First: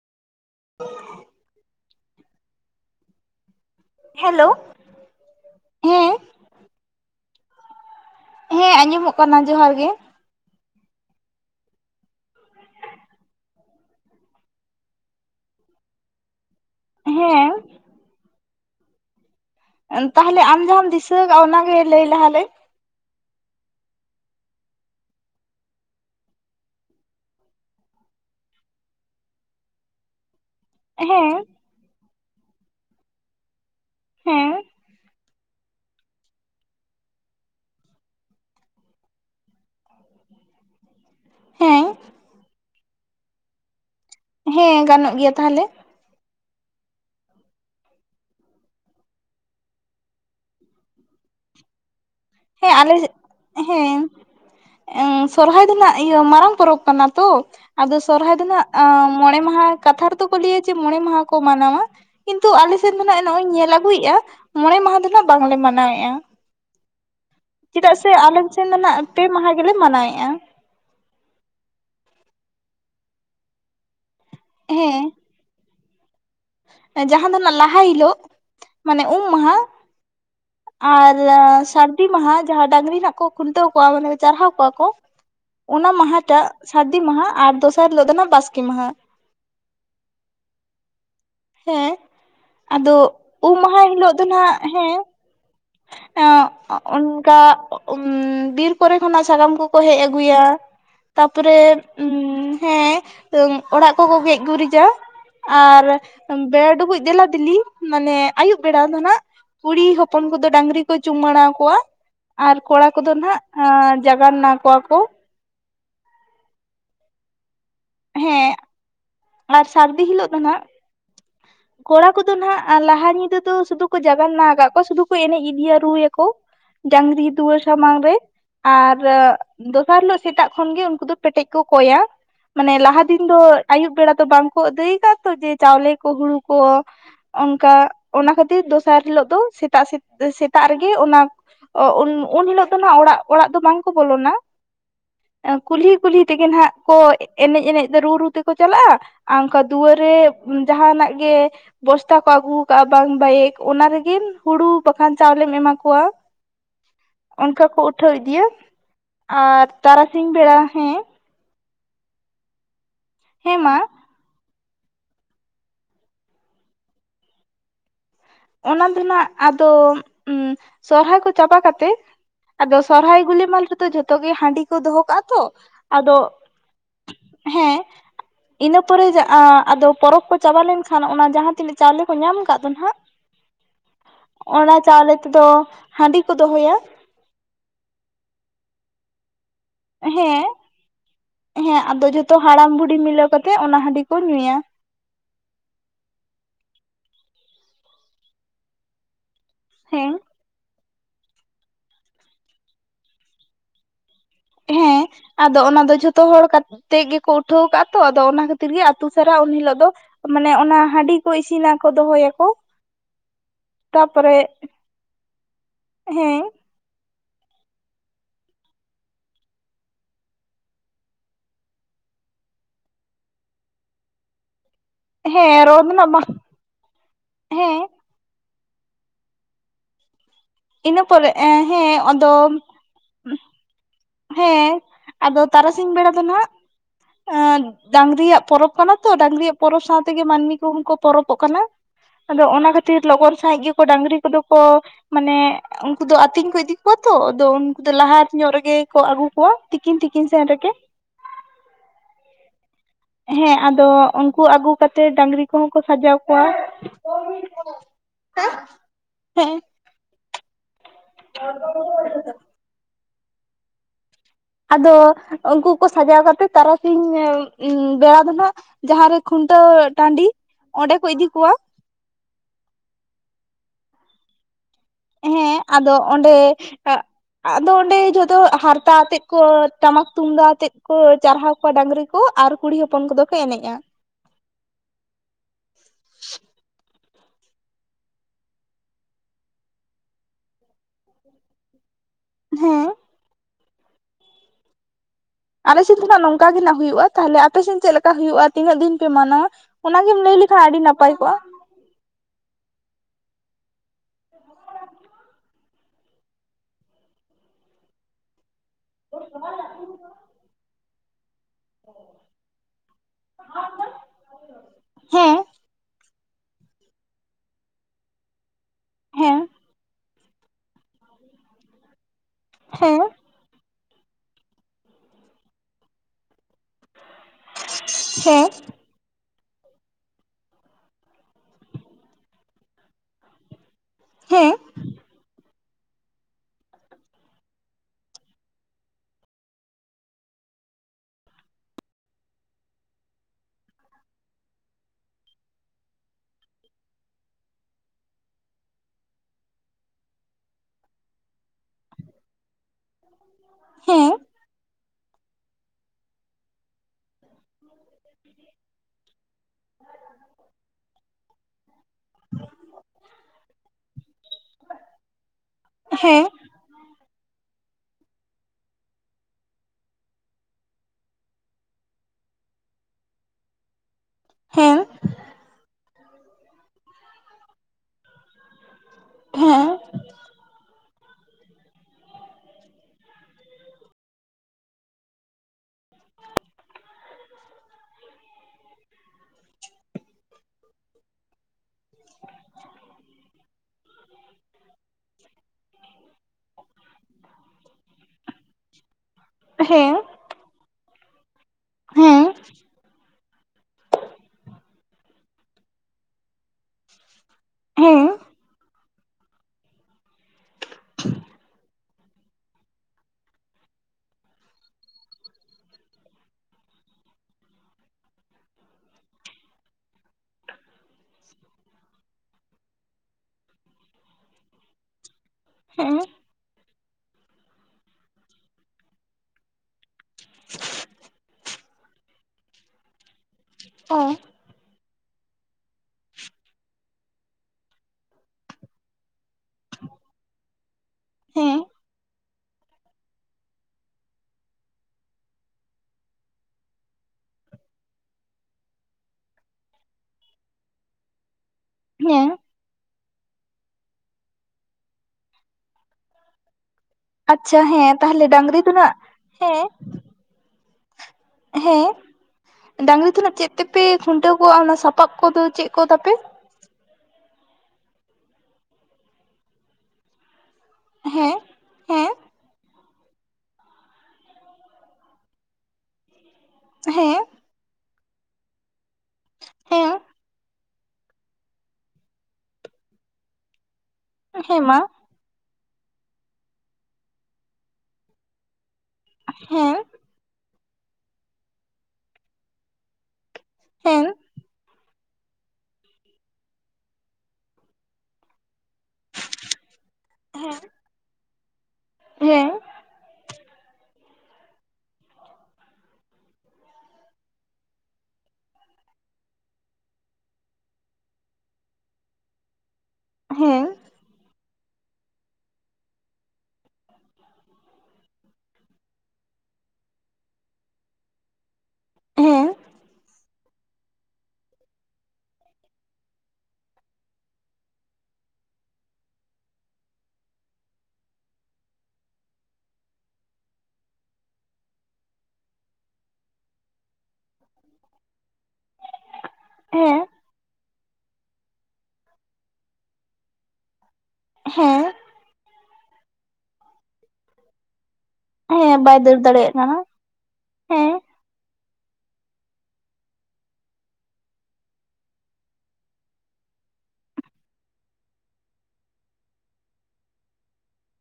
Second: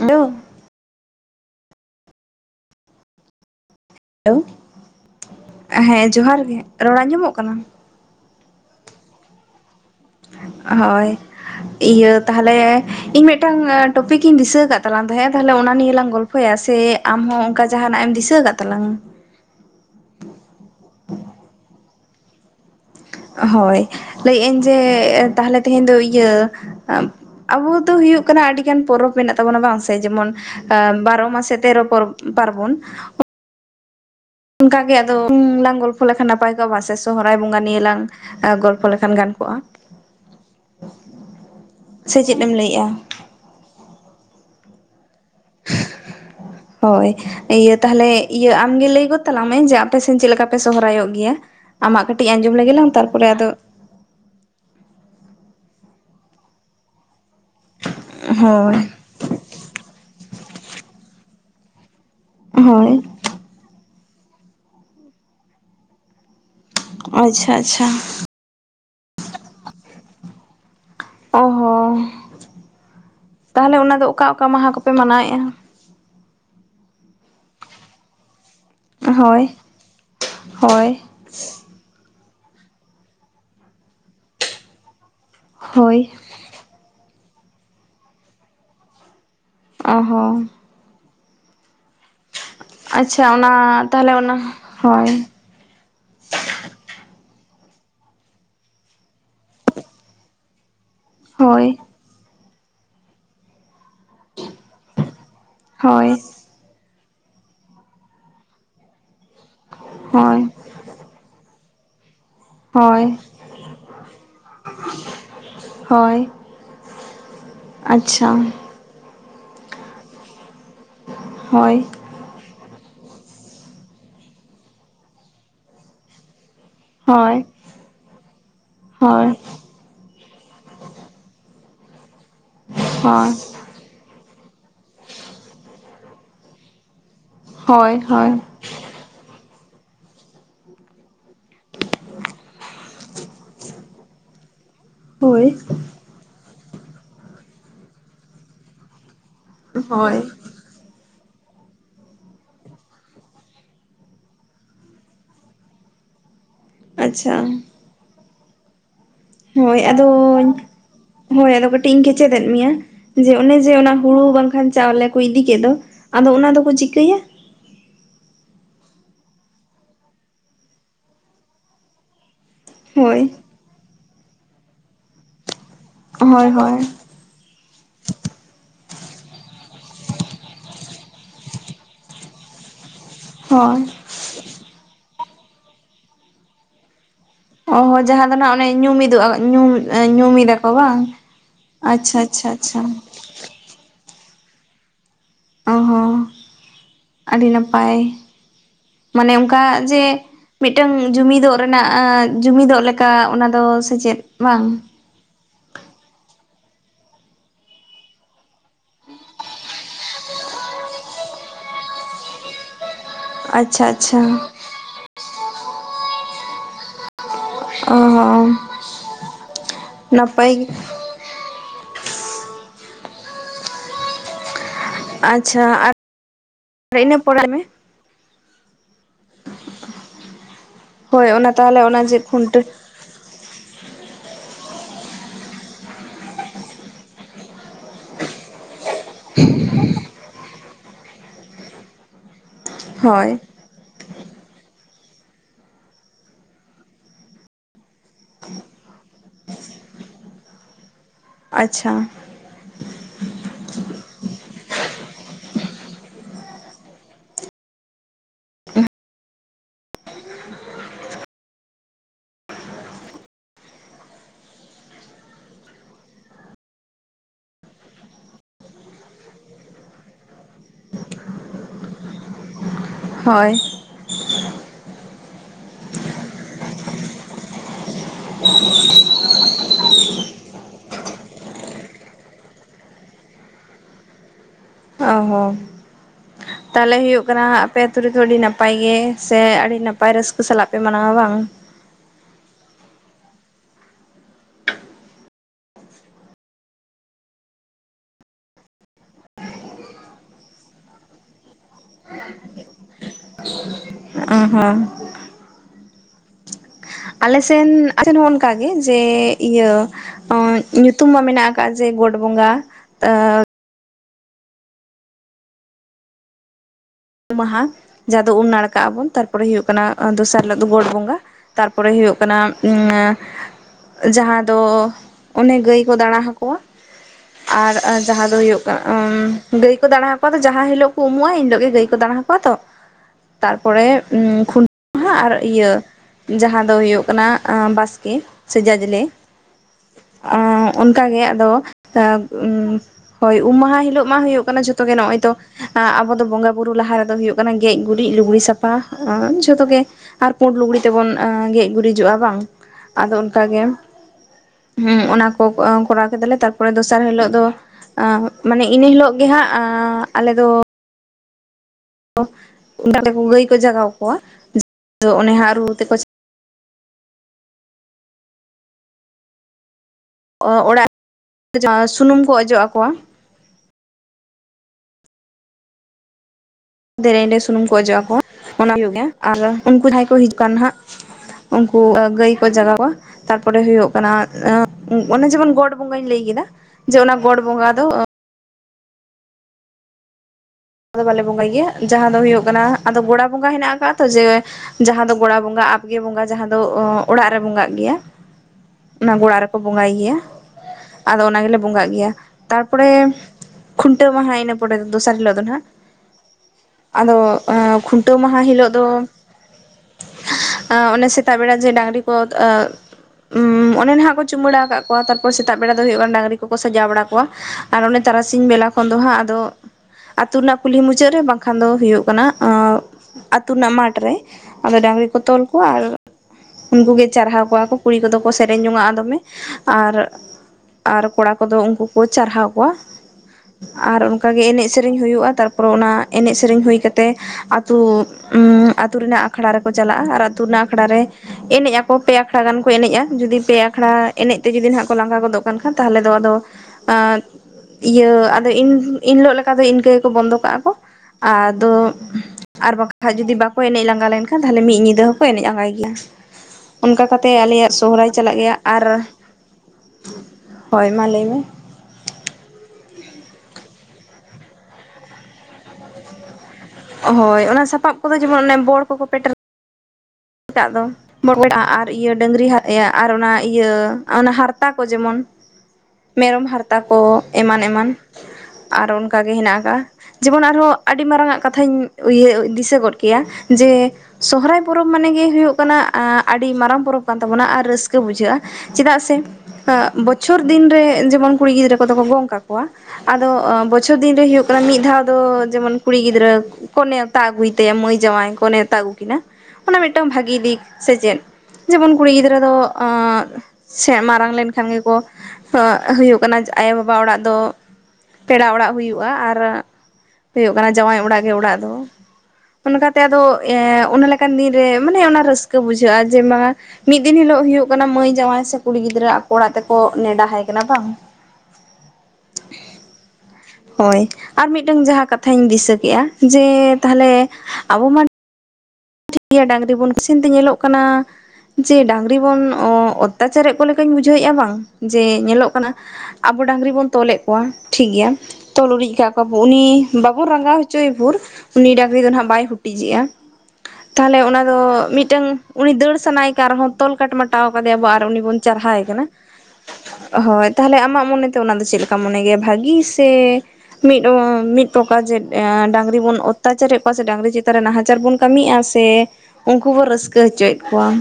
Hello. Hello. ᱦᱮᱸ ᱡᱚᱦᱟᱨ ᱜᱮ᱾ ᱨᱚᱲᱟ ᱟᱸᱡᱚᱢᱚᱜ ᱠᱟᱱᱟ? ᱦᱮᱸ ᱟᱸᱡᱚᱢᱚᱜ ᱠᱟᱱᱟ ᱡᱚᱦᱟᱨ ᱜᱮ ᱦᱚᱭ ᱤᱭᱟᱹ ᱛᱟᱦᱚᱞᱮ ᱤᱧ ᱢᱤᱫᱴᱟᱝ ᱴᱚᱯᱤᱠ ᱤᱧ ᱫᱤᱥᱟᱹ ᱟᱠᱟᱫ ᱛᱟᱞᱟᱝ ᱛᱟᱦᱮᱸᱫ ᱛᱟᱦᱚᱞᱮ ᱚᱱᱟ ᱱᱤᱭᱟᱹ ᱞᱟᱝ ᱜᱚᱞ ᱯᱚᱭᱟ ᱥᱮ ᱟᱢ ᱦᱚᱸ ᱚᱱᱠᱟ ᱦᱮᱸ ᱡᱟᱦᱟᱱᱟᱜ ᱮᱢ ᱫᱤᱥᱟᱹ ᱟᱠᱟᱫ ᱛᱟᱞᱟᱝ-ᱟ? ᱛᱟᱦᱚᱞᱮ ᱟᱢ ᱡᱟᱦᱟᱸᱢ ᱫᱤᱥᱟᱹ ᱟᱠᱟᱫ-ᱟ ᱚᱱᱟᱜᱮ ᱞᱟᱹᱭ ᱞᱟᱦᱟ ᱞᱮᱢ? ᱦᱚᱭ ᱞᱟᱹᱭᱮᱫ ᱟᱹᱧ ᱡᱮ ᱛᱟᱦᱚᱞᱮ ᱛᱮᱦᱮᱧ ᱫᱚ ᱤᱭᱟᱹ ᱟᱵᱚ ᱫᱚ ᱦᱩᱭᱩᱜ ᱠᱟᱱᱟ ᱟᱹᱰᱤᱜᱟᱱ ᱯᱚᱨᱚᱵᱽ ᱢᱮᱱᱟᱜ ᱛᱟᱵᱚᱱᱟ ᱵᱟᱝ ᱥᱮ ᱡᱮᱢᱚᱱ ᱵᱟᱨᱚ ᱦᱮᱸ ᱢᱟᱥᱮ ᱛᱮᱨᱚ ᱯᱚᱨᱚ ᱯᱟᱨᱵᱚᱱ ᱦᱮᱸ ᱚᱱᱠᱟ ᱜᱮ ᱟᱫᱚ ᱞᱟᱝ ᱜᱚᱞᱯᱷᱚ ᱞᱮᱠᱷᱟᱱ ᱱᱟᱯᱟᱭ ᱠᱚᱜ-ᱟ ᱵᱟᱝ ᱥᱮ ᱥᱚᱦᱚᱨᱟᱭ ᱵᱚᱸᱜᱟ ᱱᱤᱭᱟ ᱞᱟᱝ ᱮ ᱜᱚᱞᱯᱷᱚ ᱞᱮᱠᱷᱟᱱ ᱜᱟᱱ ᱠᱚᱜ-ᱟ ᱦᱮᱸ ᱥᱮ ᱪᱮᱫ ᱮᱢ ᱞᱟᱹᱭᱮᱜ-ᱟ? ᱦᱮᱸ ᱜᱟᱱᱚᱜ ᱜᱮᱭᱟ ᱛᱟᱦᱚᱞᱮ ᱦᱚᱭ ᱤᱭᱟᱹ ᱛᱟᱦᱚᱞᱮ ᱤᱭᱟᱹ ᱟᱢᱜᱮ ᱞᱟᱹᱭ ᱜᱚᱫ ᱛᱟᱞᱟᱝ ᱢᱮ ᱡᱮ ᱟᱯᱮᱥᱮᱫ ᱪᱮᱫ ᱞᱮᱠᱟ ᱯᱮ ᱥᱚᱦᱨᱟᱭᱚᱜ ᱜᱮᱭᱟ? ᱟᱢᱟᱜ ᱠᱟᱹᱴᱤᱡ ᱟᱸᱡᱚᱢ ᱦᱮᱸ ᱞᱮᱜᱮ ᱞᱟᱝ ᱟᱞᱮ ᱛᱟᱨᱯᱚᱨᱮ ᱟᱫᱚ ᱦᱮᱸ ᱮᱝ ᱥᱚᱨᱦᱟᱭ ᱫᱚ ᱦᱟᱸᱜ ᱢᱟᱨᱟᱝ ᱯᱚᱨᱚᱵᱽ ᱠᱟᱱᱟ ᱛᱚ ᱟᱫᱚ ᱥᱚᱨᱦᱟᱭ ᱫᱚ ᱦᱳᱭ ᱦᱟᱸᱜ ᱢᱚᱬᱮ ᱢᱟᱦᱟ ᱠᱟᱛᱷᱟ ᱨᱮᱫᱚ ᱠᱚ ᱞᱟᱹᱭᱟ ᱡᱮ ᱢᱚᱬᱮ ᱢᱟᱦᱟ ᱠᱚ ᱢᱟᱱᱟᱣᱟ ᱠᱤᱱᱛᱩ ᱟᱞᱮ ᱦᱳᱭ ᱥᱮᱫ ᱫᱚ ᱱᱟᱜ ᱱᱚᱜᱚᱭ ᱤᱧ ᱧᱮᱞ ᱟᱜᱩᱭᱮᱜ-ᱟ ᱢᱚᱬᱮ ᱢᱟᱦᱟ ᱫᱚ ᱱᱟᱦᱟᱜ ᱵᱟᱝᱞᱮ ᱢᱟᱱᱟᱣᱮᱜ-ᱟ ᱟᱪᱪᱷᱟ ᱟᱪᱪᱷᱟ ᱪᱮᱫᱟᱜ ᱥᱮ ᱟᱞᱮ ᱥᱮᱱ ᱫᱚ ᱱᱟᱦᱟᱜ ᱯᱮ ᱢᱟᱦᱟ ᱜᱮᱞᱮ ᱢᱟᱱᱟᱣᱮᱜ-ᱟ᱾ ᱚ-ᱦᱚᱸ ᱛᱟᱦᱟᱞᱮ ᱚᱱᱟ ᱫᱚ ᱚᱠᱟ ᱚᱠᱟ ᱢᱟᱦᱟ ᱠᱚᱯᱮ ᱦᱮᱸ ᱢᱟᱱᱟᱣᱮᱜ-ᱟ? ᱡᱟᱦᱟᱸ ᱫᱚ ᱱᱟᱜ ᱞᱟᱦᱟ ᱦᱤᱞᱳᱜ ᱢᱟᱱᱮ ᱩᱢ ᱦᱳᱭ ᱢᱟᱦᱟ ᱦᱳᱭ ᱟᱨ ᱥᱟᱨ ᱛᱤ ᱢᱟᱦᱟ ᱡᱟᱦᱟᱸ ᱰᱟᱝᱨᱤ ᱱᱟᱦᱟᱜ ᱠᱚ ᱠᱷᱩᱱᱴᱟᱹᱣ ᱠᱚᱣᱟ ᱢᱟᱱᱮ ᱪᱟᱨᱦᱟᱣ ᱠᱚᱣᱟ ᱠᱚ ᱚᱱᱟ ᱦᱳᱭ ᱢᱟᱦᱟᱴᱟᱜ ᱥᱟᱨᱫᱤ ᱢᱟᱦᱟ ᱟᱨ ᱫᱚᱥᱟᱨ ᱦᱤᱞᱳᱜ ᱫᱚ ᱱᱟᱦᱟᱜ ᱵᱟᱥᱠᱮ ᱢᱟᱦᱟ ᱚᱸ ᱦᱚᱸ ᱦᱮᱸ ᱟᱫᱚ ᱟᱪᱪᱷᱟ ᱩᱢ ᱢᱟᱦᱟ ᱚᱱᱟ ᱦᱤᱞᱳᱜ ᱛᱟᱦᱚᱞᱮ ᱫᱚ ᱚᱱᱟ ᱱᱟᱦᱟᱜ ᱦᱮᱸ ᱦᱳᱭ ᱚᱸᱜ ᱚᱱᱠᱟ ᱚᱜᱩᱢ ᱵᱤᱨ ᱠᱚᱨᱮ ᱠᱷᱚᱱᱟᱜ ᱥᱟᱠᱟᱢ ᱠᱚᱠᱚ ᱦᱮᱡ ᱟᱜᱩᱭᱟ ᱛᱟ ᱯᱚᱨᱮ ᱦᱳᱭ ᱩᱸ ᱦᱮᱸ ᱚᱲᱟᱜ ᱠᱚᱠᱚ ᱜᱮᱡ ᱜᱩᱨᱤᱡᱟ ᱟᱨ ᱦᱳᱭ ᱵᱮᱲᱟ ᱰᱩᱵᱩᱡ ᱫᱮᱞᱟ ᱫᱮᱞᱤ ᱢᱟᱱᱮ ᱟᱭᱩᱵ ᱵᱮᱲᱟ ᱫᱚ ᱱᱷᱚᱱᱟᱜ ᱠᱩᱲᱤ ᱦᱚᱯᱚᱱ ᱦᱳᱭ ᱠᱚᱫᱚ ᱰᱟᱝᱨᱤ ᱠᱚ ᱪᱩᱢᱟᱹᱲᱟᱶ ᱠᱚᱣᱟ ᱟᱨ ᱠᱚᱲᱟ ᱦᱳᱭ ᱠᱚᱫᱚ ᱱᱟᱜ ᱡᱟᱜᱟᱱᱱᱟ ᱠᱚᱣᱟ ᱠᱚ ᱦᱚᱭ ᱦᱮᱸ ᱟᱨ ᱥᱟᱨᱫᱤ ᱦᱤᱞᱳᱜ ᱫᱚ ᱱᱟᱜ ᱦᱳᱭ ᱠᱚᱲᱟ ᱠᱚᱫᱚ ᱱᱟᱦᱟᱜ ᱞᱟᱦᱟ ᱧᱤᱫᱟᱹ ᱫᱚ ᱥᱩᱫᱩ ᱠᱚ ᱡᱟᱜᱟᱱᱱᱟ ᱟᱠᱟᱜ ᱠᱚᱣᱟ ᱥᱩᱫᱩ ᱠᱚ ᱮᱱᱮᱡ ᱤᱫᱤᱭᱟ ᱨᱩᱭᱟᱠᱚ ᱰᱟᱝᱨᱤ ᱦᱳᱭ ᱫᱩᱣᱟᱹᱨ ᱥᱟᱢᱟᱝ ᱨᱮ ᱟᱨ ᱮ ᱦᱳᱭ ᱫᱚᱥᱟᱨ ᱦᱤᱞᱳᱜ ᱥᱮᱛᱟᱜ ᱠᱷᱚᱱ ᱜᱮ ᱩᱱᱠᱩ ᱫᱚ ᱯᱮᱴᱮᱡ ᱠᱚ ᱠᱚᱭᱟ ᱢᱟᱱᱮ ᱞᱟᱦᱟ ᱫᱤᱱ ᱦᱳᱭ ᱫᱚ ᱟᱭᱩᱵ ᱵᱮᱲᱟ ᱫᱚ ᱵᱟᱝᱠᱚ ᱟᱹᱫᱟᱹᱭ ᱠᱟᱜᱟ ᱛᱚ ᱡᱮ ᱪᱟᱣᱞᱮ ᱠᱚ ᱦᱩᱲᱩ ᱠᱚ ᱚᱱᱠᱟ ᱦᱳᱭ ᱦᱳᱭ ᱚᱱᱟ ᱠᱷᱟᱛᱤᱨ ᱫᱚᱥᱟᱨ ᱦᱤᱞᱳᱜ ᱫᱚ ᱥᱮᱛᱟᱜ ᱥᱮᱫ ᱥᱮᱛᱟᱜ ᱨᱮᱜᱮ ᱚᱱᱟ ᱚ ᱩᱱ ᱩᱱ ᱦᱤᱞᱳᱜ ᱫᱚ ᱱᱟᱜ ᱚᱲᱟᱜ ᱚᱲᱟᱜ ᱫᱚ ᱵᱟᱝ ᱠᱚ ᱵᱚᱞᱚᱱᱟ ᱦᱳᱭ ᱠᱩᱞᱦᱤ ᱠᱩᱞᱦᱤ ᱛᱮᱜᱮ ᱱᱟᱦᱟᱜ ᱠᱚ ᱮᱱᱮᱡ ᱮᱱᱮᱡ ᱛᱮ ᱨᱩ ᱨᱩ ᱛᱮᱠᱚ ᱪᱟᱞᱟᱜ-ᱟ ᱟᱨ ᱚᱝᱠᱟ ᱫᱩᱣᱟᱹᱨ ᱨᱮ ᱦᱳᱭ ᱡᱟᱦᱟᱱᱟᱜ ᱜᱮ ᱵᱚᱥᱛᱟ ᱠᱚ ᱟᱜᱩᱣ ᱠᱟᱜ-ᱟ ᱵᱟᱝ ᱵᱟᱭᱤᱠ ᱚᱱᱟ ᱨᱮᱜᱮ ᱦᱩᱲᱩ ᱵᱟᱠᱷᱟᱱ ᱪᱟᱣᱞᱮᱢ ᱮᱢᱟ ᱠᱚᱣᱟ ᱟᱪᱪᱷᱟ ᱚᱱᱠᱟ ᱠᱚ ᱩᱴᱷᱟᱹᱣ ᱤᱫᱤᱭᱟ ᱟᱨ ᱦᱳᱭ ᱟᱫᱚ ᱛᱟᱨᱟᱥᱤᱧ ᱵᱮᱲᱟ ᱦᱮᱸ ᱦᱳᱭ ᱟᱫᱚ ᱠᱟᱹᱴᱤᱡ ᱤᱧ ᱠᱮᱪᱮᱫᱮᱫ ᱢᱮᱭᱟ ᱡᱮ ᱚᱱᱮ ᱦᱮᱸ ᱡᱮ ᱢᱟ ᱚᱱᱟ ᱦᱩᱲᱩ ᱵᱟᱝᱠᱷᱟᱱ ᱪᱟᱣᱞᱮ ᱠᱚᱭ ᱤᱫᱤᱠᱮᱜ ᱫᱚ ᱟᱫᱚ ᱚᱱᱟ ᱫᱚᱠᱚ ᱪᱤᱠᱟᱹᱭᱟ? ᱚᱱᱟ ᱫᱚ ᱱᱟᱦᱟᱜ ᱟᱫᱚ ᱥᱚᱨᱦᱟᱭ ᱠᱚ ᱪᱟᱵᱟ ᱠᱟᱛᱮ ᱟᱫᱚ ᱥᱚᱨᱦᱟᱭ ᱦᱳᱭ ᱜᱩᱞᱤᱢᱟᱞ ᱨᱮᱫᱚ ᱡᱷᱚᱛᱚ ᱜᱮ ᱦᱟᱸᱰᱤ ᱠᱚ ᱫᱚᱦᱚ ᱠᱟᱜ-ᱟ ᱛᱚ ᱟᱫᱚ ᱦᱳᱭ ᱦᱳᱭ ᱦᱮᱸ ᱾ ᱤᱱᱟᱹ ᱯᱚᱨᱮ ᱟ ᱟᱫᱚ ᱯᱚᱨᱚᱯ ᱠᱚ ᱪᱟᱵᱟ ᱞᱮᱱᱠᱷᱟᱱ ᱚᱱᱟ ᱡᱟᱦᱟᱸ ᱛᱤᱱᱟᱹᱜ ᱪᱟᱣᱞᱮ ᱠᱚ ᱧᱟᱢ ᱟᱠᱟᱫ ᱫᱚ ᱱᱟᱦᱟᱜ ᱦᱳᱭ ᱾ ᱚᱱᱟ ᱪᱟᱣᱞᱮ ᱛᱮᱫᱚ ᱦᱟᱸᱰᱤ ᱠᱚ ᱫᱚᱦᱚᱭᱟ ᱾ ᱚᱸ ᱦᱚᱸ ᱡᱟᱦᱟᱸ ᱫᱚ ᱱᱟᱦᱟᱜ ᱚᱱᱮ ᱧᱩᱢ ᱢᱤᱫᱚᱜ-ᱟ ᱧᱩᱢ ᱧᱩ ᱦᱮᱸ ᱢᱤᱫᱟᱠᱚ ᱵᱟᱝ ᱟᱪᱷᱟ ᱟᱪᱷᱟ ᱟᱪᱷᱟ ᱾ ᱛᱮ ᱚᱱᱟ ᱦᱟᱺᱰᱤ ᱠᱚ ᱧᱩᱭᱟ ᱾ ᱚᱸ ᱦᱚᱸ ᱟᱰᱤ ᱱᱟᱯᱟᱭ ᱢᱟᱱᱮ ᱚᱱᱠᱟ ᱾ ᱠᱟᱜ ᱡᱮ ᱦᱮᱸ ᱢᱤᱫᱴᱟᱹᱝ ᱡᱩᱢᱤᱫᱚᱜ ᱨᱮᱱᱟᱜ ᱡᱩᱢᱤᱫᱚᱜ ᱞᱮᱠᱟ ᱚᱱᱟ ᱫᱚ ᱥᱮ ᱪᱮᱫ? ᱵᱟᱝ? ᱦᱮᱸ ᱟᱫᱚ ᱚᱱᱟ ᱫᱚ ᱡᱷᱚᱛᱚ ᱦᱚᱲ ᱠᱟᱛᱮᱜ ᱜᱮᱠᱚ ᱩᱴᱷᱟᱹᱣ ᱟᱠᱟᱜ-ᱟ ᱛᱚ ᱟᱫᱚ ᱚᱱᱟ ᱠᱷᱟᱹᱛᱤᱨ ᱜᱮ ᱟᱛᱩ ᱥᱮᱜ ᱨᱮ ᱩᱱ ᱦᱤᱞᱳᱜ ᱫᱚ ᱢᱟᱱᱮ ᱚᱱᱟ ᱦᱟᱺᱰᱤ ᱠᱚ ᱤᱥᱤᱱᱟᱠᱚ ᱫᱚᱦᱚᱭᱟᱠᱚ ᱟᱪᱪᱷᱟ ᱾ ᱛᱟ ᱟᱪᱪᱷᱟ ᱯᱚᱨᱮ ᱦᱮᱸ ᱾ ᱚᱸ ᱱᱟᱯᱟᱭ ᱜᱤ ᱾ ᱦᱮᱸ ᱟᱪᱪᱷᱟ ᱨᱚᱲ ᱟᱨ ᱫᱚ ᱱᱟᱦᱟᱜ ᱵᱟᱸᱦ ᱤᱱᱟᱹ ᱯᱚᱨᱮ ᱢᱮ ᱦᱮᱸ ᱾ ᱤᱱᱟᱹ ᱯᱚᱨᱮ ᱦᱳᱭ ᱚᱱᱟ ᱛᱟᱦᱚᱞᱮ ᱦᱮᱸ ᱚᱱᱟ ᱡᱮ ᱟᱫᱚ ᱠᱷᱩᱱᱴᱟᱹ ᱦᱮᱸ ᱟᱫᱚ ᱛᱟᱨᱟᱥᱤᱧ ᱵᱮᱲᱟ ᱫᱚ ᱱᱟᱦᱟᱜ ᱰᱟᱝᱨᱤᱭᱟᱜ ᱯᱚᱨᱚᱯ ᱠᱟᱱᱟ ᱛᱚ ᱰᱟᱝᱨᱤᱭᱟᱜ ᱯᱚᱨᱚᱯ ᱥᱟᱶ ᱛᱮᱜᱮ ᱢᱟᱱᱢᱤ ᱠᱚᱦᱚᱸ ᱠᱚ ᱯᱚᱨᱚᱯᱚᱜ ᱠᱟᱱᱟ ᱟᱫᱚ ᱚᱱᱟ ᱠᱷᱟᱹᱛᱤᱨ ᱞᱚᱜᱚᱱ ᱦᱳᱭ ᱥᱟᱸᱦᱤᱡ ᱜᱮᱠᱚ ᱰᱟᱝᱨᱤ ᱩᱱᱠᱩ ᱫᱚ ᱠᱚ ᱢᱟᱱᱮ ᱩᱱᱠᱩ ᱫᱚ ᱟᱹᱛᱤᱧ ᱠᱚ ᱤᱫᱤ ᱠᱚᱣᱟ ᱛᱚ, ᱟᱫᱚ ᱩᱱᱠᱩ ᱫᱚ ᱞᱟᱦᱟ ᱧᱚᱜ ᱨᱮᱜᱮ ᱠᱚ ᱟᱹᱜᱩ ᱠᱚᱣᱟ ᱛᱤᱠᱤᱱ ᱛᱤᱠᱤᱱ ᱥᱮᱱ ᱨᱮᱜᱮ ᱟᱪᱪᱷᱟ ᱾ ᱦᱮᱸ ᱟᱫᱚ ᱩᱱᱠᱩ ᱟᱹᱜᱩ ᱠᱟᱛᱮᱜ ᱰᱟᱝᱨᱤ ᱠᱚᱦᱚᱸ ᱠᱚ ᱥᱟᱡᱟᱣ ᱠᱚᱣᱟ ᱾ ᱦᱮᱸ ᱦᱮᱸ‌ ᱾ [unintelligible] ᱟᱫᱚ ᱩᱱᱠᱩ ᱠᱚ ᱥᱟᱡᱟᱣ ᱠᱟᱛᱮᱜ ᱛᱟᱨᱟᱥᱤᱧ ᱵᱮᱲᱟ ᱫᱚ ᱱᱦᱟᱜ ᱡᱟᱦᱟᱸ ᱨᱮ ᱠᱷᱩᱱᱴᱟᱹᱣ ᱴᱟᱺᱰᱤ ᱚᱸᱰᱮᱠᱩ ᱤᱫᱤ ᱠᱚᱣᱟ ᱾ ᱦᱳᱭ ᱾ ᱦᱮᱸ ᱟᱫᱚ ᱚᱸᱰᱮ, ᱟᱫᱚ ᱚᱸᱰᱮ ᱡᱷᱚᱛ ᱫᱚ ᱦᱟᱨᱛᱟ ᱟᱛᱮᱫ ᱠᱚ ᱴᱟᱢᱟᱠ ᱛᱩᱢᱫᱟᱜ ᱟᱛᱮᱫ ᱠᱚ ᱪᱟᱨᱦᱟᱣ ᱠᱚᱣᱟ ᱰᱲᱝᱨᱤ ᱠᱚ ᱟᱨ ᱠᱩᱲᱤ ᱦᱚᱯᱚᱱ ᱠᱚᱫᱚ ᱠᱚ ᱮᱱᱮᱡᱼᱟ ᱾ ᱚ ᱦᱚᱸ ᱾ [unintelligible] ᱛᱟᱦᱚᱞᱮ ᱦᱩᱭᱳᱜ ᱠᱟᱱᱟ ᱟᱯᱮ ᱟᱛᱳ ᱨᱮᱫᱚ ᱟᱹᱰᱤ ᱱᱟᱯᱟᱭ ᱜᱮ ᱥᱮ ᱟᱹᱰᱤ ᱱᱟᱯᱟᱭ ᱨᱟᱹᱥᱠᱟᱹ ᱥᱟᱞᱟᱜ ᱯᱮ ᱢᱟᱱᱟᱣᱟ, ᱵᱟᱝ? ᱦᱮᱸ ᱾ ᱟᱞᱮᱥᱮᱫ ᱫᱚ ᱱᱟᱜ ᱱᱚᱝᱠᱟ ᱜᱮ ᱱᱟᱜ ᱦᱩᱭᱩᱜᱼᱟ, ᱛᱟᱦᱚᱞᱮ ᱟᱯᱮᱥᱮᱫ ᱪᱮᱫ ᱞᱮᱠᱟ ᱦᱩᱭᱩᱜᱼᱟ, ᱛᱤᱱᱟᱹᱜ ᱫᱤᱱ ᱯᱮ ᱢᱟᱱᱟᱣᱟ? ᱚᱱᱟᱜᱮᱢ ᱞᱟᱹᱭ ᱞᱮᱠᱷᱟᱱ ᱟᱹᱰᱤ ᱱᱟᱯᱟᱭ ᱠᱚᱜᱼᱟ ᱾ [unintelligible] ᱩᱸ ᱦᱩᱸ ᱾ ᱟᱞᱮ ᱥᱮᱱ [unintelligible] ᱦᱚᱸ ᱚᱱᱠᱟᱜᱮ, ᱡᱮ ᱤᱭᱟᱹ ᱧᱩᱛᱩᱢ ᱢᱟ ᱢᱮᱱᱟᱜ ᱟ ᱠᱟ ᱡᱮ ᱜᱳᱰ ᱵᱩᱝᱜᱟ ᱟᱹ ᱦᱮᱸ ᱾ ᱢᱟᱦᱟ ᱡᱟᱦᱟᱸ ᱫᱚ ᱩᱢ ᱱᱟᱲᱠᱟᱜ ᱟᱵᱚᱱ ᱦᱮᱸ ᱛᱟᱨᱯᱚᱨᱮ ᱦᱳᱭᱳᱜ ᱠᱟᱱᱟ ᱫᱚᱥᱟᱨ ᱦᱤᱞᱳᱜ ᱫᱚ ᱜᱚᱰ ᱵᱚᱸᱜᱟ᱾ ᱛᱟᱨᱯᱚᱨᱮ ᱦᱳᱭᱳᱜ ᱠᱟᱱᱟ ᱦᱮᱸ ᱩᱱ ᱡᱟᱦᱟᱸ ᱫᱚ ᱚᱱᱮ ᱜᱟᱹᱭ ᱠᱚ ᱫᱟᱬᱟ ᱦᱟᱠ ᱠᱚᱣᱟ ᱟᱨ ᱡᱟᱦᱟᱸ ᱫᱚ ᱦᱮᱸ ᱦᱳᱭᱳᱜ ᱠᱟ ᱟᱢ ᱜᱟᱹᱭ ᱠᱳ ᱫᱟᱬᱟ ᱟᱠᱚᱣᱟ ᱡᱟᱦᱟᱸ ᱦᱤᱞᱳᱜ ᱠᱚ ᱩᱢᱩᱜᱼᱟ ᱮᱱ ᱦᱤᱞᱳᱜ ᱜᱮ ᱜᱟᱹᱭ ᱠᱚ ᱫᱟᱬᱟ ᱟᱠᱚᱣᱟ ᱛᱚ? ᱛᱟᱨᱯᱚᱨᱮ ᱦᱮᱸ ᱠᱷᱩᱱ ᱢᱟᱦᱟ ᱟᱨ ᱤᱭᱟᱹ ᱡᱟᱦᱟᱸ ᱫᱚ ᱦᱳᱭᱳᱜ ᱠᱟᱱᱟ ᱵᱟᱥᱠᱮ ᱥᱮ ᱡᱟᱡᱟᱞᱮ ᱚ ᱚᱱᱠᱟᱜᱮ ᱟᱫᱚ ᱦᱳᱭ ᱩᱢ ᱢᱟᱦᱟ ᱦᱤᱞᱳᱜ ᱢᱟ ᱦᱳᱭᱳᱜ ᱠᱟᱱᱟ ᱡᱚᱛᱚ ᱜᱮ ᱱᱚᱜᱚᱭ ᱛᱚ ᱟᱵᱚ ᱫᱚ ᱵᱚᱸᱜᱟ ᱵᱩᱨᱩ ᱞᱟᱦᱟ ᱨᱮᱫᱚ ᱦᱳᱭᱳᱜ ᱠᱟᱱᱟ ᱜᱮᱡ ᱜᱩᱨᱤᱡ ᱞᱩᱜᱽᱲᱤᱡ ᱥᱟᱯᱷᱟ ᱡᱷᱚᱛᱚ ᱜᱮ ᱟᱨ ᱯᱳᱸᱰ ᱞᱩᱜᱽᱲᱤ ᱛᱮᱵᱚᱱ ᱜᱮᱡ ᱜᱩᱨᱤᱡᱚᱜᱼᱟ ᱵᱟᱝ? ᱟᱫᱚ ᱚᱱᱠᱟᱜᱮ ᱦᱮᱸ ᱦᱩ ᱚᱱᱟ ᱠᱚ ᱠᱚᱨᱟᱣ ᱠᱮᱫᱟᱞᱮ ᱛᱟᱨᱯᱚᱨᱮ ᱫᱚᱥᱟᱨ ᱦᱤᱞᱳᱜ ᱫᱚ ᱢᱟᱱᱮ ᱤᱱᱟᱹ ᱦᱤᱞᱳᱜ ᱜᱮ ᱦᱟᱸᱜ ᱟᱞᱮᱫ ᱫᱚ [unintelligible] [inaudible] ᱜᱟᱹᱭ ᱠᱚ ᱡᱟᱜᱟᱣ ᱠᱚᱣᱟ ᱚᱱᱮ ᱦᱟᱸᱜ ᱨᱩ ᱨᱩ ᱛᱮ ᱠᱚ ᱦᱮᱸ ᱚ ᱚᱲᱟᱜ ᱥᱩᱱᱩᱢ ᱠᱚ ᱚᱡᱚᱜ ᱟᱠᱚᱣᱟ᱾ ᱦᱮᱸ ᱫᱮᱨᱮᱸᱧ ᱨᱮ ᱥᱩᱱᱩᱢ ᱠᱚ ᱚᱡᱚᱜ ᱟᱠᱚᱣᱟ ᱚᱱᱟ ᱦᱚᱭᱚᱜ ᱜᱮᱭᱟ ᱟᱨ ᱦᱮᱸ ᱩᱱᱠᱩ ᱡᱟᱦᱟᱸᱭ ᱠᱚ ᱦᱤᱡᱩᱜ ᱠᱟᱱ ᱦᱟᱜ ᱩᱱᱠᱩ ᱜᱟᱹᱭ ᱠᱚ ᱡᱟᱜᱟᱣ ᱠᱚᱣᱟ ᱛᱟᱨᱯᱚᱨᱮ ᱦᱳᱭᱳᱜ ᱠᱟᱱᱟ ᱚᱱᱮ ᱡᱮᱢᱚᱱ ᱜᱚᱰ ᱵᱚᱸᱜᱟᱧ ᱞᱟᱹᱭ ᱠᱮᱫᱟ ᱡᱮ ᱚᱱᱟ ᱜᱚᱰ ᱵᱚᱸᱜᱟ ᱫᱚ᱾ ᱟᱞᱮ ᱫᱚ ᱵᱟᱞᱮ ᱵᱚᱸᱜᱟᱭ ᱜᱮᱭᱟ ᱡᱟᱦᱟᱸ ᱫᱚ ᱦᱳᱭᱳᱜ ᱠᱟᱱᱟ ᱟᱫᱚ ᱜᱚᱲᱟ ᱵᱚᱸᱜᱟ ᱦᱮᱱᱟᱜ ᱟᱠᱟᱫ-ᱟ ᱛᱚ ᱡᱮ ᱡᱟᱦᱟᱸ ᱫᱚ ᱜᱚᱲᱟ ᱵᱚᱸᱜᱟ ᱟᱯᱜᱮ ᱵᱚᱸᱜᱟ ᱡᱟᱦᱟᱸ ᱫᱚ ᱚᱲᱟᱜ ᱨᱮ ᱵᱚᱸᱜᱟᱜ ᱜᱮᱭᱟ ᱚᱱᱟ ᱜᱚᱲᱟ ᱵᱚᱸᱜᱟᱭ ᱦᱮᱸ ᱜᱮᱭᱟ ᱟᱫᱚ ᱚᱱᱟ ᱜᱮᱞᱮ ᱵᱚᱸᱜᱟᱜ ᱜᱮᱭᱟ ᱛᱟᱨᱯᱚᱨᱮ ᱴᱷᱩᱱᱴᱟᱹᱣ ᱢᱟᱦᱟ ᱤᱱᱟᱹ ᱯᱚᱨᱮ ᱫᱚᱥᱟᱨ ᱦᱤᱞᱳᱜ ᱫᱚ ᱱᱟᱜ᱾ ᱟᱫᱚ ᱟ ᱦᱮᱸ ᱦᱮᱸ ᱠᱷᱩᱱᱴᱟᱹᱣ ᱢᱟᱦᱟ ᱦᱤᱞᱳᱜ ᱫᱚ ᱚᱱᱮ ᱥᱮᱛᱟᱜ ᱵᱮᱲᱟ ᱡᱮ ᱰᱟᱝᱨᱤ ᱠᱚᱴ ᱟ ᱩᱸ ᱚᱱᱮ ᱱᱟᱦᱟᱜ ᱠᱚ ᱪᱩᱢᱟᱹᱲᱟ ᱠᱟᱜ ᱠᱚᱣᱟ ᱛᱟᱨᱯᱚᱨ ᱥᱮᱛᱟᱜ ᱵᱮᱲᱟ ᱫᱚ ᱦᱳᱭᱳᱜ ᱠᱟᱱᱟ ᱰᱟᱝᱨᱤ ᱠᱚᱠᱚ ᱥᱟᱡᱟᱣ ᱵᱟᱲᱟ ᱠᱚᱣᱟ᱾ ᱟᱨ ᱚᱱᱮ ᱛᱟᱨᱟᱥᱤᱧ ᱵᱮᱞᱟ ᱠᱷᱚᱱ ᱫᱚ ᱦᱟᱸᱜ ᱟᱫᱚ ᱛᱩᱨ ᱨᱮᱱᱟᱜ ᱠᱩᱞᱦᱤ ᱢᱩᱪᱟᱹᱫ ᱨᱮ ᱵᱟᱝᱠᱷᱟᱱ ᱫᱚ ᱦᱳᱭᱳᱜ ᱠᱟᱱᱟ ᱟᱜ ᱟᱛᱩ ᱨᱮᱱᱟᱜ ᱢᱟᱴᱷᱨᱮ ᱟᱫᱚ ᱰᱟᱝᱨᱤ ᱠᱚ ᱛᱚᱞ ᱠᱚᱣᱟ ᱟᱨ ᱦᱮᱸ ᱩᱱᱠᱩᱜᱮ ᱪᱟᱨᱦᱟᱣ ᱠᱚᱣᱟ ᱠᱚ ᱠᱩᱲᱤ ᱠᱚᱫᱚ ᱠᱚ ᱥᱮᱨᱮᱧ ᱡᱚᱱᱟᱜᱼᱟ ᱫᱚᱢᱮ ᱟᱨ ᱟᱨ ᱠᱚᱲᱟ ᱠᱚᱫᱚ ᱩᱱᱠᱩ ᱠᱚ ᱪᱟᱨᱦᱟᱣ ᱠᱚᱣᱟ ᱟᱨ ᱚ ᱚᱱᱠᱟᱜ ᱜᱮ ᱮᱱᱮᱡ ᱥᱮᱨᱮᱧ ᱦᱩᱭᱩᱜᱼᱟ ᱛᱟᱨᱯᱚᱨᱮ ᱚᱱᱟ ᱮᱱᱮᱡ ᱥᱮᱨᱮᱧ ᱦᱩᱭ ᱠᱟᱛᱮ ᱟᱛᱩ ᱩ ᱟᱛᱩ ᱨᱮᱱᱟᱜ ᱟᱠᱷᱲᱟ ᱨᱮᱠᱚ ᱪᱟᱞᱟᱜᱼᱟ ᱟᱨ ᱟᱛᱩ ᱨᱮᱱᱟᱜ ᱟᱠᱷᱲᱟ ᱨᱮ ᱦᱮᱸ ᱮᱱᱮᱡ ᱟᱠᱚ ᱯᱮ ᱟᱠᱷ ᱠᱷᱲᱟ ᱜᱟᱱ ᱠᱚ ᱮᱱᱮᱡᱼᱟ ᱡᱩᱫᱤ ᱯᱮ ᱟᱠᱷᱲᱟ ᱮᱱᱮᱡ ᱛᱮ ᱡᱩᱫᱤ ᱱᱟᱜ ᱠᱚ ᱞᱟᱸᱜᱟ ᱜᱚᱫᱚᱜ ᱠᱟᱱ ᱠᱷᱟᱱ ᱛᱟᱦᱚᱞᱮ ᱫᱚ ᱟᱫᱚ ᱮᱫ ᱤᱭᱟᱹ ᱟᱫᱚ ᱤᱱ ᱤᱱ ᱦᱤᱞᱳᱜ ᱞᱮᱠᱟ ᱫᱚ ᱤᱱ ᱠᱟᱹ ᱜᱮ ᱵᱚᱱᱫᱚ ᱠᱟᱜᱼᱟ ᱠᱚ ᱟ ᱫᱚ ᱦᱮᱸ ᱟᱨ ᱵᱟᱠᱷᱟᱡ ᱡᱩᱫᱤ ᱵᱟᱠᱚ ᱮᱱᱮᱡ ᱞᱟᱸᱜᱟ ᱞᱮᱱᱠᱷᱟᱱ ᱛᱟᱦᱚᱞᱮ ᱢᱤᱫ ᱧᱤᱫᱟᱹ ᱦᱚᱸᱠᱚ ᱮᱱᱮᱡ ᱟᱸᱜᱟᱭ ᱜᱮᱭᱟ ᱾ ᱚᱱᱠᱟ ᱠᱟᱛᱮᱜ ᱟᱪᱪᱷᱟ ᱟᱞᱮᱭᱟᱜ ᱦᱮᱸ ᱥᱚᱦᱨᱟᱭ ᱛᱟᱦᱚᱞᱮ ᱪᱟᱞᱟᱜ ᱜᱮᱭᱟ ᱰᱟᱝᱨᱤ ᱫᱚ ᱟᱨ ᱱᱟᱜ ᱦᱮᱸ ᱦᱳᱭ ᱢᱟ ᱞᱟᱹᱭ ᱢᱮ? ᱦᱮᱸ ᱰᱟᱝᱨᱤ ᱛᱟᱦᱮᱱᱟ ᱪᱮᱫ ᱛᱮᱯᱮ ᱠᱷᱩᱱᱴᱟᱹᱣ ᱠᱚᱣᱟ ᱚᱱᱟ ᱥᱟᱯᱟᱵ ᱠᱚᱫᱚ ᱪᱮᱫ ᱠᱚ ᱛᱟᱯᱮ? ᱦᱳᱭ ᱚᱱᱟ ᱥᱟᱯᱟᱵ ᱠᱚᱫᱚ ᱡᱮᱢᱚᱱ ᱚᱱᱮ ᱵᱚᱲ ᱠᱚᱠᱚ ᱯᱮᱴᱨ ᱠᱟᱜ ᱫᱚ ᱦᱮᱸ [unintelligible] ᱟᱨ ᱦᱮᱸ ᱤᱭᱟᱹ ᱰᱟᱹᱝᱨᱤ ᱦᱟᱜ ᱮᱭᱟᱜ ᱟᱨ ᱚᱱᱟ ᱤᱭᱟᱹ ᱚᱱᱟ ᱦᱟᱨᱛᱟ ᱠᱚ ᱡᱮᱢᱚᱱ ᱢᱮᱨᱚᱢ ᱦᱟᱨᱛᱟ ᱠᱚ ᱦᱮᱸ ᱮᱢᱟᱱ ᱮᱢᱟᱱ ᱟᱨᱚ ᱚᱱᱠᱟᱜ ᱜᱮ ᱦᱮᱱᱟᱜ ᱟᱠᱟᱜᱼᱟ ᱦᱮᱸ ᱡᱮᱢᱚᱱ ᱟᱨᱦᱚᱸ ᱟᱹᱰᱤ ᱢᱟᱨᱟᱝ ᱟᱜ ᱠᱟᱛᱷᱟᱧ ᱤᱭᱟᱹ ᱫᱤᱥᱟᱹ ᱜᱚᱫ ᱠᱮᱭᱟ ᱡᱮ ᱥᱚᱦᱚᱨᱟᱭ ᱦᱮᱸ ᱢᱟ ᱯᱚᱨᱚᱵᱽ ᱢᱟᱱᱮ ᱜᱮ ᱦᱩᱭᱩᱜ ᱠᱟᱱᱟ ᱟᱹᱰᱤ ᱢᱟᱨᱟᱝ ᱯᱚᱨᱚᱵᱽ ᱠᱟᱱ ᱛᱟᱵᱚᱱᱟ ᱟᱨ ᱨᱟᱹᱥᱠᱟᱹ ᱵᱩᱡᱷᱟᱹᱜᱼᱟ ᱾ ᱪᱮᱫᱟᱜ ᱥᱮ ᱦᱮᱸ ᱵᱚᱪᱷᱚᱨ ᱫᱤᱱ ᱨᱮ ᱡᱮᱢᱚᱱ ᱠᱩᱲᱤ ᱜᱤᱫᱽᱨᱟᱹ ᱠᱚᱫᱚ ᱠᱚ ᱜᱚᱝ ᱠᱟᱠᱚᱣᱟ ᱟᱫᱚ ᱵᱚᱪᱷᱚᱨ ᱦᱮᱸ ᱫᱤᱱ ᱨᱮ ᱦᱳᱭᱳᱜ ᱠᱟᱱᱟ ᱢᱤᱫ ᱫᱷᱟᱣ ᱫᱚ ᱡᱮᱢᱚᱱ ᱠᱩᱲᱤ ᱜᱤᱫᱽᱨᱟᱹ ᱠᱚᱱᱮᱣᱛᱟ ᱟᱹᱜᱩᱭ ᱛᱟᱭᱟ ᱢᱟᱹᱭ ᱡᱟᱶᱟᱭ ᱠᱚ ᱱᱮᱚᱛᱟ ᱟᱹᱜᱩ ᱠᱤᱱᱟ ᱾ ᱚᱱᱟ ᱢᱤᱫᱴᱟᱝ ᱵᱷᱟᱜᱤ ᱫᱤᱠ ᱦᱮᱸ ᱥᱮᱪᱮᱫ ᱡᱮᱢᱚᱱ ᱠᱩᱲᱤ ᱜᱤᱫᱽᱨᱟᱹ ᱦᱮᱸ ᱫᱚ ᱥᱮ ᱢᱟᱨᱟᱝ ᱞᱮᱱᱠᱷᱟᱱ ᱜᱮᱠᱚ ᱦᱩᱭᱩᱜ ᱠᱟᱱᱟ ᱟᱭᱳᱼᱵᱟᱵᱟ ᱚᱲᱟᱜ ᱫᱚ ᱯᱮᱲᱟ ᱚᱲᱟᱜ ᱦᱩᱭᱩᱜᱼᱟ ᱟᱨ ᱦᱩᱭᱩᱜ ᱠᱟᱱᱟ ᱡᱟᱶᱟᱭ ᱚᱲᱟᱜ ᱜᱮ ᱚᱲᱟᱜ ᱫᱚ ᱾ ᱚᱱᱠᱟᱛᱮ ᱟᱫᱚ ᱮ ᱦᱮᱸ ᱚᱱᱟ ᱞᱮᱠᱟᱱ ᱫᱤᱱᱨᱮ ᱢᱟᱱᱮ ᱚᱱᱟ ᱨᱟᱹᱥᱠᱟᱹ ᱵᱩᱡᱷᱟᱹᱜᱼᱟ ᱡᱮ ᱵᱟᱝ ᱢᱤᱫ ᱫᱤᱱ ᱦᱤᱞᱳᱜ ᱦᱩᱭᱩᱜ ᱠᱟᱱᱟ ᱢᱟᱹᱭ ᱡᱟᱶᱟᱭ ᱥᱮ ᱠᱩᱲᱤ ᱜᱤᱫᱽᱨᱟᱹ ᱟᱠᱚ ᱚᱲᱟᱜ ᱛᱮᱠᱚ ᱱᱮᱰᱟ ᱟᱭ ᱠᱟᱱᱟ ᱵᱟᱝ ᱾ ᱦᱮᱸ ᱾ ᱦᱳᱭ ᱟᱨ ᱢᱤᱫᱴᱟᱝ ᱡᱟᱦᱟᱸ ᱠᱟᱛᱷᱟᱧ ᱫᱤᱥᱟᱹ ᱠᱮᱫᱼᱟ ᱡᱮ ᱛᱟᱦᱞᱮ ᱟᱵᱚ ᱢᱟ ᱴᱷᱤᱠ ᱜᱮᱭᱟ ᱰᱟᱝᱨᱤ ᱵᱚᱱ ᱠᱤᱥᱤᱱ ᱛᱮ ᱧᱮᱞᱚᱜ ᱠᱟᱱᱟᱼᱼ ᱡᱮ ᱰᱟᱹᱟᱝᱨᱤ ᱵᱚᱱ ᱚᱛᱛᱟᱪᱟᱨᱮᱫ ᱠᱚ ᱞᱮᱠᱟᱧ ᱵᱩᱡᱷᱟᱹᱣᱮᱫᱼᱟ ᱵᱟᱝ ᱡᱮ ᱧᱮᱞᱚᱜ ᱠᱟᱱᱟ ᱟᱵᱚ ᱰᱟᱝᱨᱤ ᱵᱚᱱ ᱛᱚᱞᱮᱫ ᱠᱚᱣᱟ ᱴᱷᱤᱠ ᱜᱮᱭᱟ ᱛᱚᱞ ᱩᱨᱤᱡ ᱟᱠᱟᱜ ᱠᱚᱣᱟ ᱵᱚᱱ ᱩᱱᱤ ᱦᱮᱸ ᱵᱟᱵᱚᱱ ᱨᱟᱸᱜᱟᱣ ᱦᱚᱪᱚᱭᱮᱵᱷᱚᱨ ᱩᱱᱤ ᱰᱟᱹᱟᱝᱨᱤ ᱫᱚ ᱱᱟᱦᱟᱜ ᱵᱟᱭ ᱦᱩᱴᱤᱡᱮᱜᱼᱟ ᱛᱟᱦᱚᱞᱮ ᱚᱱᱟ ᱦᱮᱸ ᱫᱚ ᱢᱤᱫᱴᱟᱝ ᱩᱱᱤ ᱫᱟᱹᱲ ᱥᱟᱱᱟᱭᱮ ᱠᱟᱱ ᱨᱮᱦᱚᱸ ᱛᱚᱞ ᱠᱟᱴ ᱢᱟᱴᱟᱣ ᱟᱠᱟᱫᱮᱭᱟᱵᱚᱱ ᱟᱨ ᱩᱱᱤ ᱵᱚᱱ ᱦᱮᱸ ᱪᱟᱨᱦᱟᱣ ᱵᱟᱭ ᱫᱟᱹᱲ ᱫᱟᱲᱮᱭᱟᱜ ᱠᱟᱱᱟ ᱦᱳᱭ ᱛᱟᱦᱚᱞᱮ ᱦᱮᱸ ᱟᱢᱟᱜ ᱢᱚᱱᱮᱛᱮ ᱚᱱᱟ ᱫᱚ ᱪᱮᱫ ᱞᱮᱠᱟ ᱢᱚᱱᱮ ᱜᱮᱭᱟ ᱵᱷᱟᱜᱤ ᱥᱮ ᱢᱤᱫ ᱢᱤᱫ ᱯᱨᱚᱠᱟᱨ ᱡᱮ ᱰᱟᱹᱟᱝᱨᱤ ᱵᱚᱱ ᱚᱛᱛᱟᱪᱟᱨᱮᱫ ᱠᱚᱣᱟ ᱥᱮ ᱰᱟᱝᱝᱨᱤ ᱪᱮᱛᱟᱱ ᱨᱮ ᱱᱟᱦᱟᱪᱟᱨ ᱵᱚᱱ ᱠᱟᱹᱢᱤᱜᱼᱟ ᱥᱮ ᱩᱱᱠᱩ ᱵᱚ ᱨᱟᱹᱥᱠᱟᱹ ᱦᱚᱪᱚᱭᱮᱫ ᱠᱚᱣᱟ ᱾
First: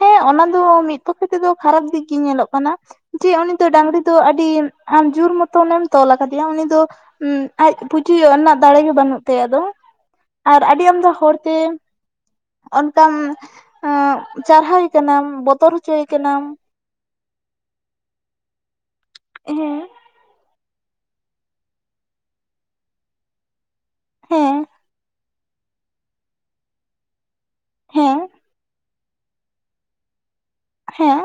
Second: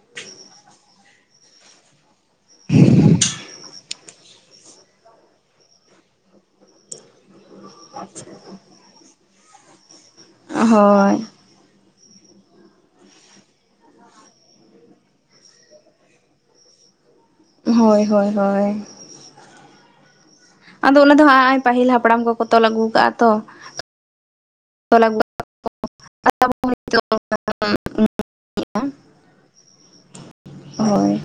ᱦᱮᱸ ᱚᱱᱟ ᱫᱚ ᱢᱤᱫ ᱯᱚᱠᱷᱮ ᱛᱮᱫᱚ ᱠᱷᱟᱨᱟᱯ ᱫᱤᱠ ᱜᱮ ᱧᱮᱞᱚᱜ ᱠᱟᱱᱟ ᱡᱮ ᱩᱱᱤ ᱫᱚ ᱰᱟᱝᱨᱤ ᱫᱚ ᱟᱹᱰᱤ ᱟᱢ ᱡᱳᱨ ᱢᱚᱛᱚᱱᱮ ᱮᱢ ᱛᱚᱞ ᱟᱠᱟᱫᱮᱭᱟ ᱩᱱᱤ ᱫᱚ ᱦᱩᱸ ᱟᱡ ᱯᱩᱪᱩᱡᱚᱜ ᱨᱮᱱᱟᱜ ᱫᱟᱲᱮᱜ ᱜᱮ ᱵᱟᱹᱱᱩᱜ ᱛᱟᱭᱟ ᱟᱫᱚ ᱾ ᱟᱨ ᱟᱹᱰᱤ ᱟᱢᱫᱟ ᱦᱳᱭ ᱦᱚᱲᱛᱮ ᱚᱱᱠᱟᱱ ᱟ ᱪᱟᱨᱦᱟᱣ ᱠᱟᱱᱟᱢ ᱵᱚᱛᱚᱨ ᱦᱚᱪᱚᱭᱮ ᱠᱟᱱᱟᱢ ᱦᱳᱭ ᱦᱳᱭ ᱦᱳᱭ ᱾ ᱦᱮᱸ ᱾ ᱟᱫᱚ ᱚᱱᱟ ᱫᱚ ᱱᱟᱜ ᱯᱟᱹᱦᱤᱞ ᱦᱟᱯᱲᱟᱢ ᱠᱚᱠᱚ ᱛᱚᱞ ᱟᱹᱜᱩ ᱠᱟᱜᱼᱟ ᱦᱮᱸ ᱛᱚᱞ ᱦᱮᱸ ᱦᱳᱭ ᱦᱮᱸ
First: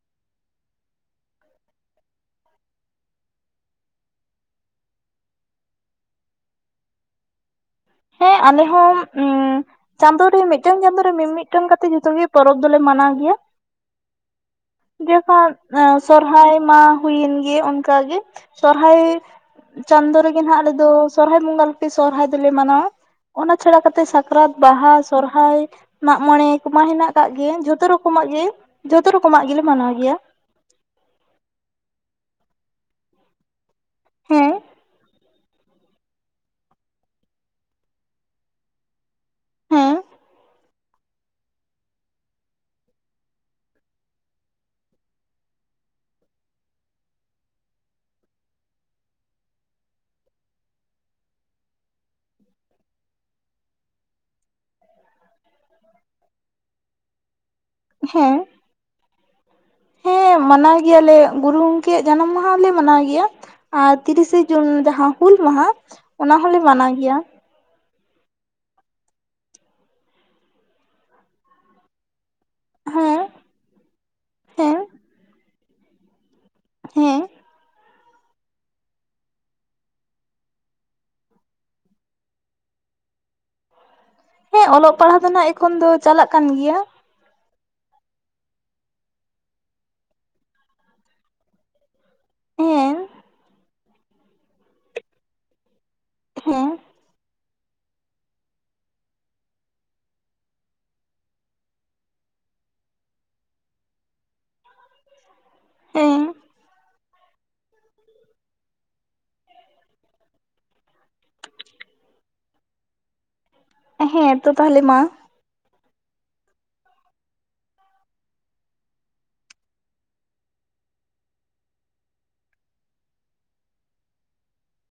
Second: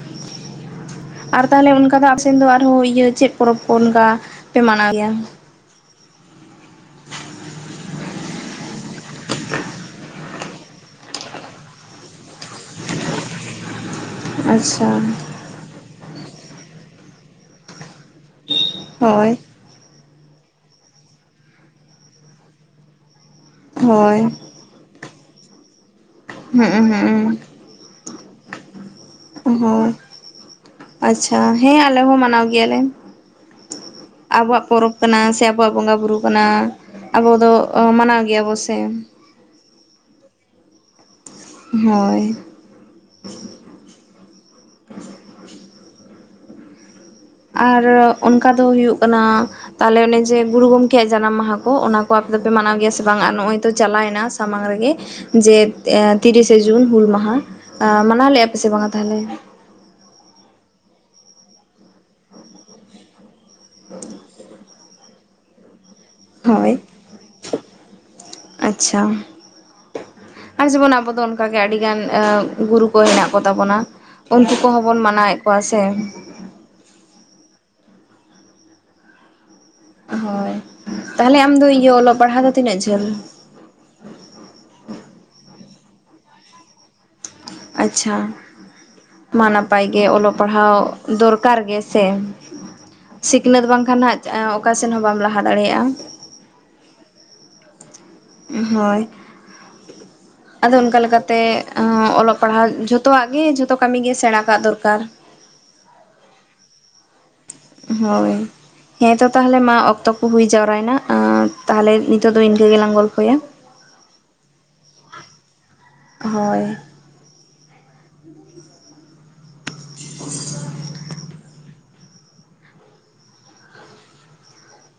᱾ ᱟᱨ ᱛᱟᱦᱞᱮ ᱚᱱᱠᱟ ᱫᱚ ᱟᱯᱮᱥᱮᱱ ᱫᱚ ᱟᱨᱦᱚᱸ ᱤᱭᱟᱹ ᱪᱮᱫ ᱯᱚᱨᱚᱵᱽ ᱠᱚ ᱚᱱᱠᱟ ᱯᱮ ᱢᱟᱱᱟᱣ ᱜᱮᱭᱟ? ᱦᱮᱸ ᱟᱞᱮᱦᱚ ᱩᱸ ᱾ ᱪᱟᱸᱫᱳ ᱨᱮ ᱢᱤᱫᱴᱟᱝ ᱜᱟᱱ ᱫᱚᱨᱮ ᱢᱤᱫ-ᱢᱤᱫᱴᱟᱝ ᱠᱟᱛᱮᱫ ᱡᱷᱚᱛᱚ ᱜᱮ ᱯᱚᱨᱚᱵᱽ ᱫᱚᱞᱮ ᱢᱟᱱᱟᱣ ᱜᱮᱭᱟ ᱾ ᱟᱪᱪᱷᱟ ᱡᱚᱠᱷᱚᱱ ᱥᱚᱨᱦᱟᱭ ᱢᱟ ᱦᱩᱭᱮᱱ ᱜᱮ ᱚᱱᱠᱟᱜᱮ ᱾ ᱥᱚᱨᱦᱟᱭ ᱦᱳᱭ ᱪᱟᱸᱫᱳ ᱨᱮᱜᱮ ᱱᱦᱟᱜ ᱟᱞᱮ ᱫᱚ ᱥᱚᱨᱦᱟᱭ ᱵᱚᱸᱜᱟ ᱞᱮ ᱥᱚᱨᱦᱟᱭ ᱫᱚᱞᱮ ᱢᱟᱱᱟᱣᱟ ᱾ ᱚᱱᱟ ᱪᱷᱟᱲᱟ ᱠᱟᱛᱮ ᱦᱳᱭ ᱥᱟᱠᱨᱟᱛ, ᱵᱟᱦᱟ, ᱥᱚᱨᱦᱟᱭ, ᱢᱟᱜ ᱢᱚᱬᱮ ᱦᱩᱸ ᱠᱚᱢᱟ ᱦᱮᱱᱟᱜ ᱟᱠᱟᱜ ᱦᱩᱸ ᱜᱮ ᱡᱷᱚᱛᱚ ᱨᱚᱠ ᱨᱚᱠᱚᱢᱟᱜ ᱜᱮ ᱡᱷᱚᱛᱚ ᱨᱚᱠᱚᱢᱟᱜ ᱜᱮᱞᱮ ᱦᱳᱭ ᱢᱟᱱᱟᱣ ᱜᱮᱭᱟ ᱾ ᱟᱪᱪᱷᱟ ᱦᱮᱸ ᱟᱞᱮ ᱦᱚᱸ ᱢᱟᱱᱟᱣ ᱜᱮᱭᱟᱞᱮ ᱾ ᱦᱮᱸ ᱟᱵᱚᱣᱟᱜ ᱯᱚᱨᱚᱵᱽ ᱠᱟᱱᱟ ᱥᱮ ᱟᱵᱚᱣᱟᱜ ᱵᱚᱸᱜᱟᱼᱵᱩᱨᱩ ᱠᱟᱱᱟ ᱾ ᱟᱵᱚ ᱫᱚ ᱢᱟᱱᱟᱣ ᱜᱮᱭᱟᱵᱚ ᱥᱮ ᱾ ᱦᱮᱸ ᱾ ᱦᱳᱭ ᱾ ᱟᱨ ᱚᱱᱠᱟ ᱫᱚ ᱦᱩᱭᱩᱜ ᱠᱟᱱᱟ ᱛᱟᱦᱞᱮ ᱚᱱᱮ ᱡᱮ ᱜᱩᱨᱩ ᱜᱚᱢᱠᱮᱭᱟᱜ ᱡᱟᱱᱟᱢ ᱢᱟᱦᱟ ᱠᱚ ᱚᱱᱟ ᱠᱚ ᱟᱯᱮ ᱫᱚᱯᱮ ᱢᱟᱱᱟᱣ ᱜᱮᱭᱟ ᱥᱮ ᱵᱟᱝ? ᱟᱨ ᱱᱚᱜ-ᱚᱭ ᱛᱚ ᱪᱟᱞᱟᱭᱱᱟ ᱥᱟᱢᱟᱝ ᱨᱮ ᱜᱮ ᱡᱮ ᱛᱤᱨᱤᱥᱮ ᱡᱩᱱ ᱦᱩᱞ ᱢᱟᱦᱟ ᱢᱟᱱᱟᱣ ᱦᱮᱸ ᱞᱮᱜ-ᱟ ᱯᱮ ᱥᱮ ᱵᱟᱝᱟ ᱛᱟᱦᱞᱮ? ᱦᱮᱸ ᱢᱟᱱᱟᱣ ᱜᱮᱭᱟᱞᱮ ᱜᱩᱨᱩ ᱜᱚᱝᱠᱮᱭᱟᱜ ᱡᱟᱱᱟᱢ ᱢᱟᱦᱟᱞᱮ ᱢᱟᱱᱟᱣ ᱜᱮᱭᱟ᱾ ᱟᱨ ᱛᱤᱨᱤᱥᱮ ᱡᱩᱱ ᱡᱟᱦᱟᱸ ᱦᱩᱞ ᱢᱟᱦᱟ ᱚᱱᱟ ᱦᱚᱞᱮ ᱦᱳᱭ ᱢᱟᱱᱟᱣ ᱜᱮᱭᱟ᱾ ᱟᱪᱪᱷᱟ ᱟᱨ ᱡᱮᱢᱚᱱ ᱟᱵᱚ ᱫᱚ ᱚᱱᱠᱟᱜᱮ ᱟᱹᱰᱤᱜᱟᱱ ᱜᱩᱨᱩ ᱠᱚ ᱦᱮᱸ ᱦᱮᱱᱟᱜ ᱠᱚᱛᱟ ᱵᱚᱱᱟ ᱩᱝᱠᱩ ᱦᱮᱸ ᱠᱚᱦᱚᱸ ᱵᱚᱱ ᱢᱟᱱᱟᱣᱮᱫ ᱠᱚᱣᱟ ᱥᱮ, ᱦᱮᱸ ᱦᱳᱭ ᱛᱟᱦᱞᱮ ᱟᱢᱫᱚ ᱤᱭᱟᱹ ᱚᱞᱚᱜ ᱯᱟᱲᱦᱟᱜ ᱫᱚ ᱛᱤᱱᱟᱹᱜ ᱡᱷᱟᱹᱞ? ᱦᱮᱸ ᱚᱞᱚᱜ ᱯᱟᱲᱦᱟᱜ ᱫᱚ ᱱᱟᱜ ᱮᱠᱷᱚᱱ ᱫᱚ ᱪᱟᱞᱟᱜ ᱠᱟᱱ ᱜᱮᱭᱟ᱾ ᱟᱪᱪᱷᱟ ᱢᱟ ᱱᱟᱯᱟᱭ ᱜᱮ ᱚᱞᱚᱜ ᱯᱟᱲᱦᱟᱣ ᱫᱚᱨᱠᱟᱨ ᱜᱮ ᱥᱮ, ᱦᱮᱸ ᱥᱤᱠᱱᱟᱹᱛ ᱵᱟᱝᱠᱷᱟᱱ ᱦᱟᱸᱜ ᱚᱠᱟᱥᱮᱱ ᱦᱚᱸ ᱵᱟᱢ ᱞᱟᱦᱟ ᱫᱟᱲᱮᱭᱟᱜ-ᱟ, ᱦᱮᱸ ᱦᱳᱭ [inaudible] ᱟᱫᱚ ᱚᱱᱠᱟ ᱞᱮᱠᱟᱛᱮ ᱚᱞᱚᱜ ᱯᱟᱲᱦᱟᱜ ᱡᱷᱚᱛᱚᱣᱟᱜ ᱜᱮ ᱡᱷᱚᱛᱚ ᱠᱟᱹᱢᱤᱜᱮ ᱥᱮᱲᱟ ᱠᱟᱜ ᱫᱚᱨᱠᱟᱨ᱾ ᱦᱮᱸ ᱦᱳᱭ ᱦᱮᱸ ᱛᱚ ᱛᱟᱦᱞᱮ ᱢᱟ ᱚᱠᱛᱚ ᱠᱚ ᱦᱩᱭ ᱡᱟᱣᱨᱟᱭᱱᱟ ᱛᱟᱦᱞᱮ ᱱᱤᱛᱳᱜ ᱫᱚ ᱤᱱᱠᱟᱹ ᱜᱮᱞᱟᱝ ᱜᱚᱞᱯᱷᱚᱭᱟ᱾ ᱦᱮᱸ ᱛᱚ ᱛᱟᱦᱞᱮ ᱢᱟ᱾ ᱦᱳᱭ [inaudible]